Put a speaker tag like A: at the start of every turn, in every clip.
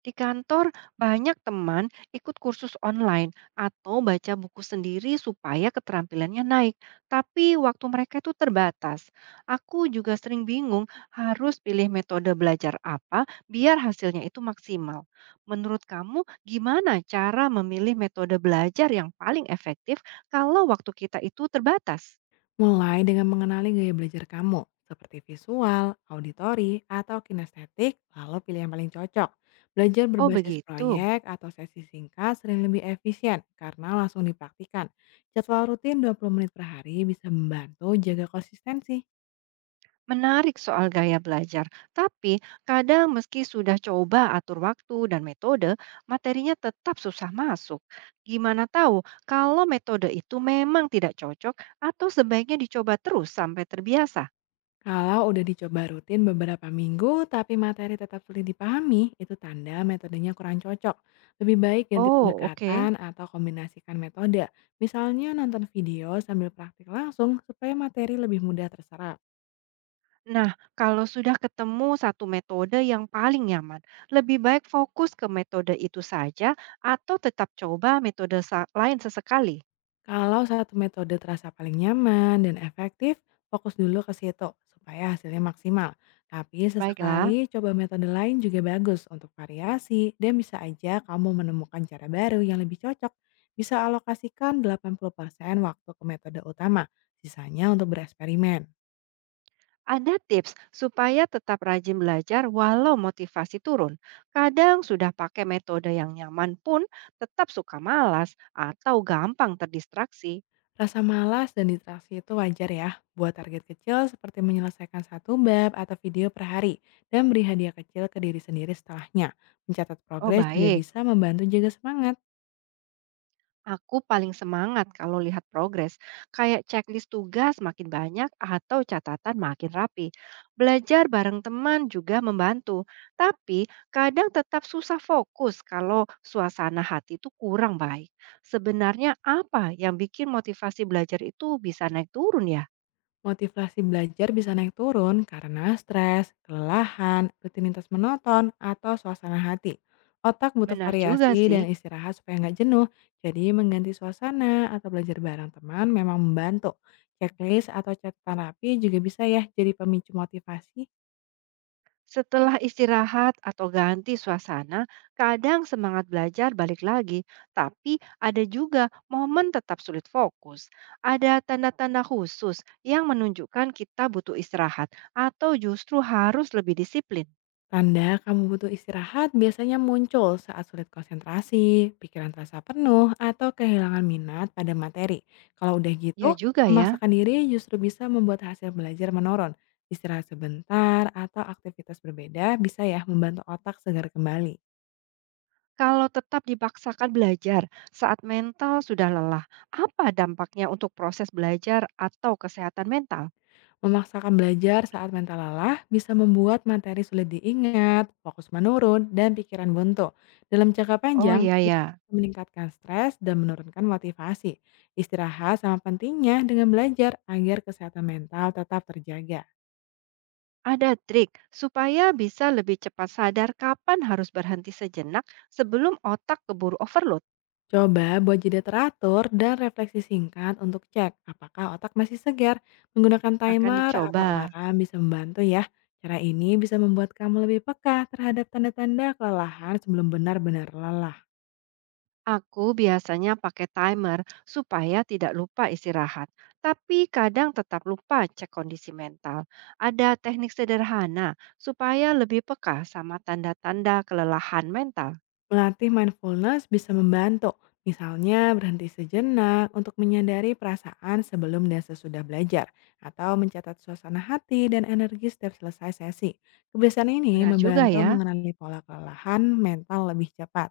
A: Di kantor, banyak teman ikut kursus online atau baca buku sendiri supaya keterampilannya naik, tapi waktu mereka itu terbatas. Aku juga sering bingung harus pilih metode belajar apa biar hasilnya itu maksimal. Menurut kamu, gimana cara memilih metode belajar yang paling efektif kalau waktu kita itu terbatas?
B: Mulai dengan mengenali gaya belajar kamu, seperti visual, auditori, atau kinestetik, lalu pilih yang paling cocok. Belajar
A: Oh,
B: berbasis
A: begitu.
B: proyek atau sesi singkat sering lebih efisien karena langsung dipraktikan. Jadwal rutin 20 menit per hari bisa membantu jaga konsistensi.
A: Menarik soal gaya belajar, tapi kadang meski sudah coba atur waktu dan metode, materinya tetap susah masuk. Gimana tahu kalau metode itu memang tidak cocok atau sebaiknya dicoba terus sampai terbiasa?
B: Kalau udah dicoba rutin beberapa minggu tapi materi tetap sulit dipahami, itu tanda metodenya kurang cocok. Lebih baik ganti
A: Oh,
B: pendekatan
A: oke.
B: atau kombinasikan metode. Misalnya nonton video sambil praktik langsung supaya materi lebih mudah terserap.
A: Nah, kalau sudah ketemu satu metode yang paling nyaman, lebih baik fokus ke metode itu saja atau tetap coba metode lain sesekali.
B: Kalau satu metode terasa paling nyaman dan efektif, fokus dulu ke situ supaya hasilnya maksimal. Tapi
A: Baiklah.
B: sesekali coba metode lain juga bagus untuk variasi dan bisa aja kamu menemukan cara baru yang lebih cocok. Bisa alokasikan 80% waktu ke metode utama, sisanya untuk bereksperimen.
A: Ada tips supaya tetap rajin belajar walau motivasi turun. Kadang sudah pakai metode yang nyaman pun tetap suka malas atau gampang terdistraksi.
B: Rasa malas dan distraksi itu wajar ya. Buat target kecil seperti menyelesaikan satu bab atau video per hari dan beri hadiah kecil ke diri sendiri setelahnya. Mencatat
A: Oh
B: progres juga
A: baik,
B: bisa membantu jaga semangat.
A: aku paling semangat kalau lihat progres, kayak checklist tugas makin banyak atau catatan makin rapi. Belajar bareng teman juga membantu, tapi kadang tetap susah fokus kalau suasana hati itu kurang baik. Sebenarnya apa yang bikin motivasi belajar itu bisa naik turun ya?
B: Motivasi belajar bisa naik turun karena stres, kelelahan, rutinitas monoton, atau suasana hati. Otak butuh
A: Benar juga
B: variasi
A: sih.
B: dan istirahat supaya nggak jenuh, jadi mengganti suasana atau belajar bareng teman memang membantu. Checklist atau catatan rapi juga bisa ya jadi pemicu motivasi.
A: Setelah istirahat atau ganti suasana, kadang semangat belajar balik lagi, tapi ada juga momen tetap sulit fokus. Ada tanda-tanda khusus yang menunjukkan kita butuh istirahat atau justru harus lebih disiplin.
B: Tanda kamu butuh istirahat biasanya muncul saat sulit konsentrasi, pikiran terasa penuh, atau kehilangan minat pada materi. Kalau udah
A: Ya
B: gitu,
A: juga ya,
B: memaksakan diri justru bisa membuat hasil belajar menurun. Istirahat sebentar atau aktivitas berbeda bisa ya membantu otak segar kembali.
A: kalau tetap dipaksakan belajar saat mental sudah lelah, apa dampaknya untuk proses belajar atau kesehatan mental?
B: Memaksakan belajar saat mental lelah bisa membuat materi sulit diingat, fokus menurun, dan pikiran buntu. Dalam jangka
A: Oh
B: panjang,
A: iya
B: ini
A: ya,
B: bisa meningkatkan stres dan menurunkan motivasi. Istirahat sama pentingnya dengan belajar agar kesehatan mental tetap terjaga.
A: ada trik supaya bisa lebih cepat sadar kapan harus berhenti sejenak sebelum otak keburu overload.
B: Coba buat jeda teratur dan refleksi singkat untuk cek apakah otak masih segar. Menggunakan
A: Akan
B: timer atau
A: dicoba.
B: alarm bisa membantu ya. Cara ini bisa membuat kamu lebih peka terhadap tanda-tanda kelelahan sebelum benar-benar lelah.
A: Aku biasanya pakai timer supaya tidak lupa istirahat, tapi kadang tetap lupa cek kondisi mental. Ada teknik sederhana supaya lebih peka sama tanda-tanda kelelahan mental.
B: Melatih mindfulness bisa membantu, misalnya berhenti sejenak untuk menyadari perasaan sebelum dan sesudah belajar, atau mencatat suasana hati dan energi setiap selesai sesi. Kebiasaan ini
A: Benar juga
B: membantu
A: ya.
B: mengenali pola kelelahan mental lebih cepat.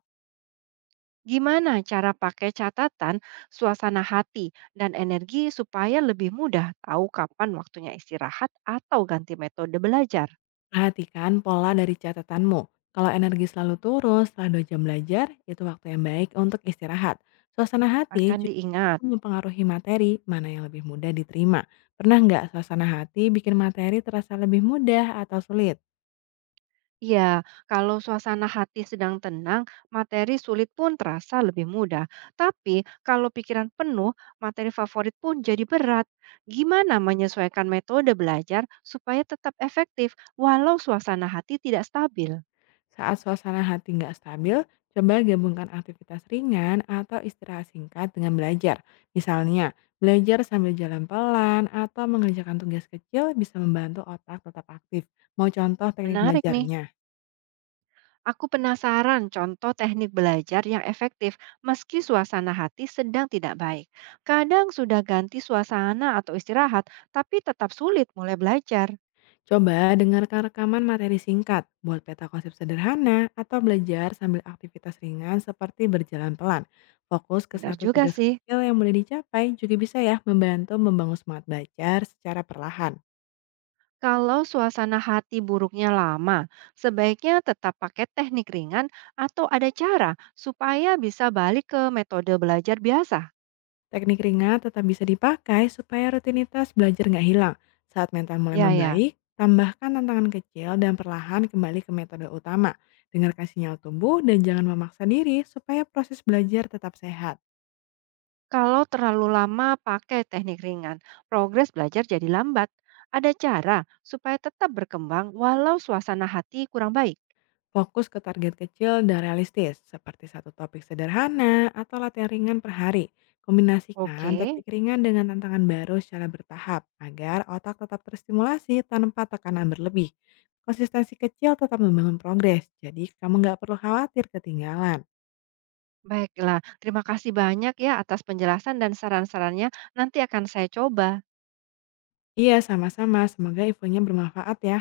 A: Gimana cara pakai catatan, suasana hati, dan energi supaya lebih mudah tahu kapan waktunya istirahat atau ganti metode belajar?
B: Perhatikan pola dari catatanmu. Kalau energi selalu turun setelah 2 jam belajar, itu waktu yang baik untuk istirahat. Suasana hati
A: Akan
B: juga
A: diingat.
B: mempengaruhi materi, mana yang lebih mudah diterima. Pernah nggak suasana hati bikin materi terasa lebih mudah atau sulit?
A: Ya, kalau suasana hati sedang tenang, materi sulit pun terasa lebih mudah. Tapi kalau pikiran penuh, materi favorit pun jadi berat. Gimana menyesuaikan metode belajar supaya tetap efektif walau suasana hati tidak stabil?
B: Saat suasana hati nggak stabil, coba gabungkan aktivitas ringan atau istirahat singkat dengan belajar. Misalnya, belajar sambil jalan pelan atau mengerjakan tugas kecil bisa membantu otak tetap aktif. Mau contoh teknik
A: Menarik nih.
B: belajarnya?
A: Aku penasaran contoh teknik belajar yang efektif meski suasana hati sedang tidak baik. Kadang sudah ganti suasana atau istirahat, tapi tetap sulit mulai belajar.
B: Coba dengarkan rekaman materi singkat, buat peta konsep sederhana, atau belajar sambil aktivitas ringan seperti berjalan pelan. Fokus ke
A: Benar
B: satu
A: juga
B: tugas
A: sih.
B: kecil yang mudah dicapai juga bisa ya membantu membangun semangat belajar secara perlahan.
A: Kalau suasana hati buruknya lama, sebaiknya tetap pakai teknik ringan atau ada cara supaya bisa balik ke metode belajar biasa.
B: Teknik ringan tetap bisa dipakai supaya rutinitas belajar nggak hilang. Saat mental mulai
A: Ya, ya.
B: membaik, tambahkan tantangan kecil dan perlahan kembali ke metode utama. Dengarkan sinyal tubuh dan jangan memaksa diri supaya proses belajar tetap sehat.
A: Kalau terlalu lama pakai teknik ringan, progres belajar jadi lambat. Ada cara supaya tetap berkembang walau suasana hati kurang baik.
B: Fokus ke target kecil dan realistis, seperti satu topik sederhana atau latihan ringan per hari. Kombinasikan
A: Oke,
B: teknik ringan dengan tantangan baru secara bertahap, agar otak tetap terstimulasi tanpa tekanan berlebih. Konsistensi kecil tetap membangun progres, jadi kamu nggak perlu khawatir ketinggalan.
A: baiklah. Terima kasih banyak ya atas penjelasan dan saran-sarannya. Nanti akan saya coba.
B: Iya, sama-sama. Semoga infonya bermanfaat ya.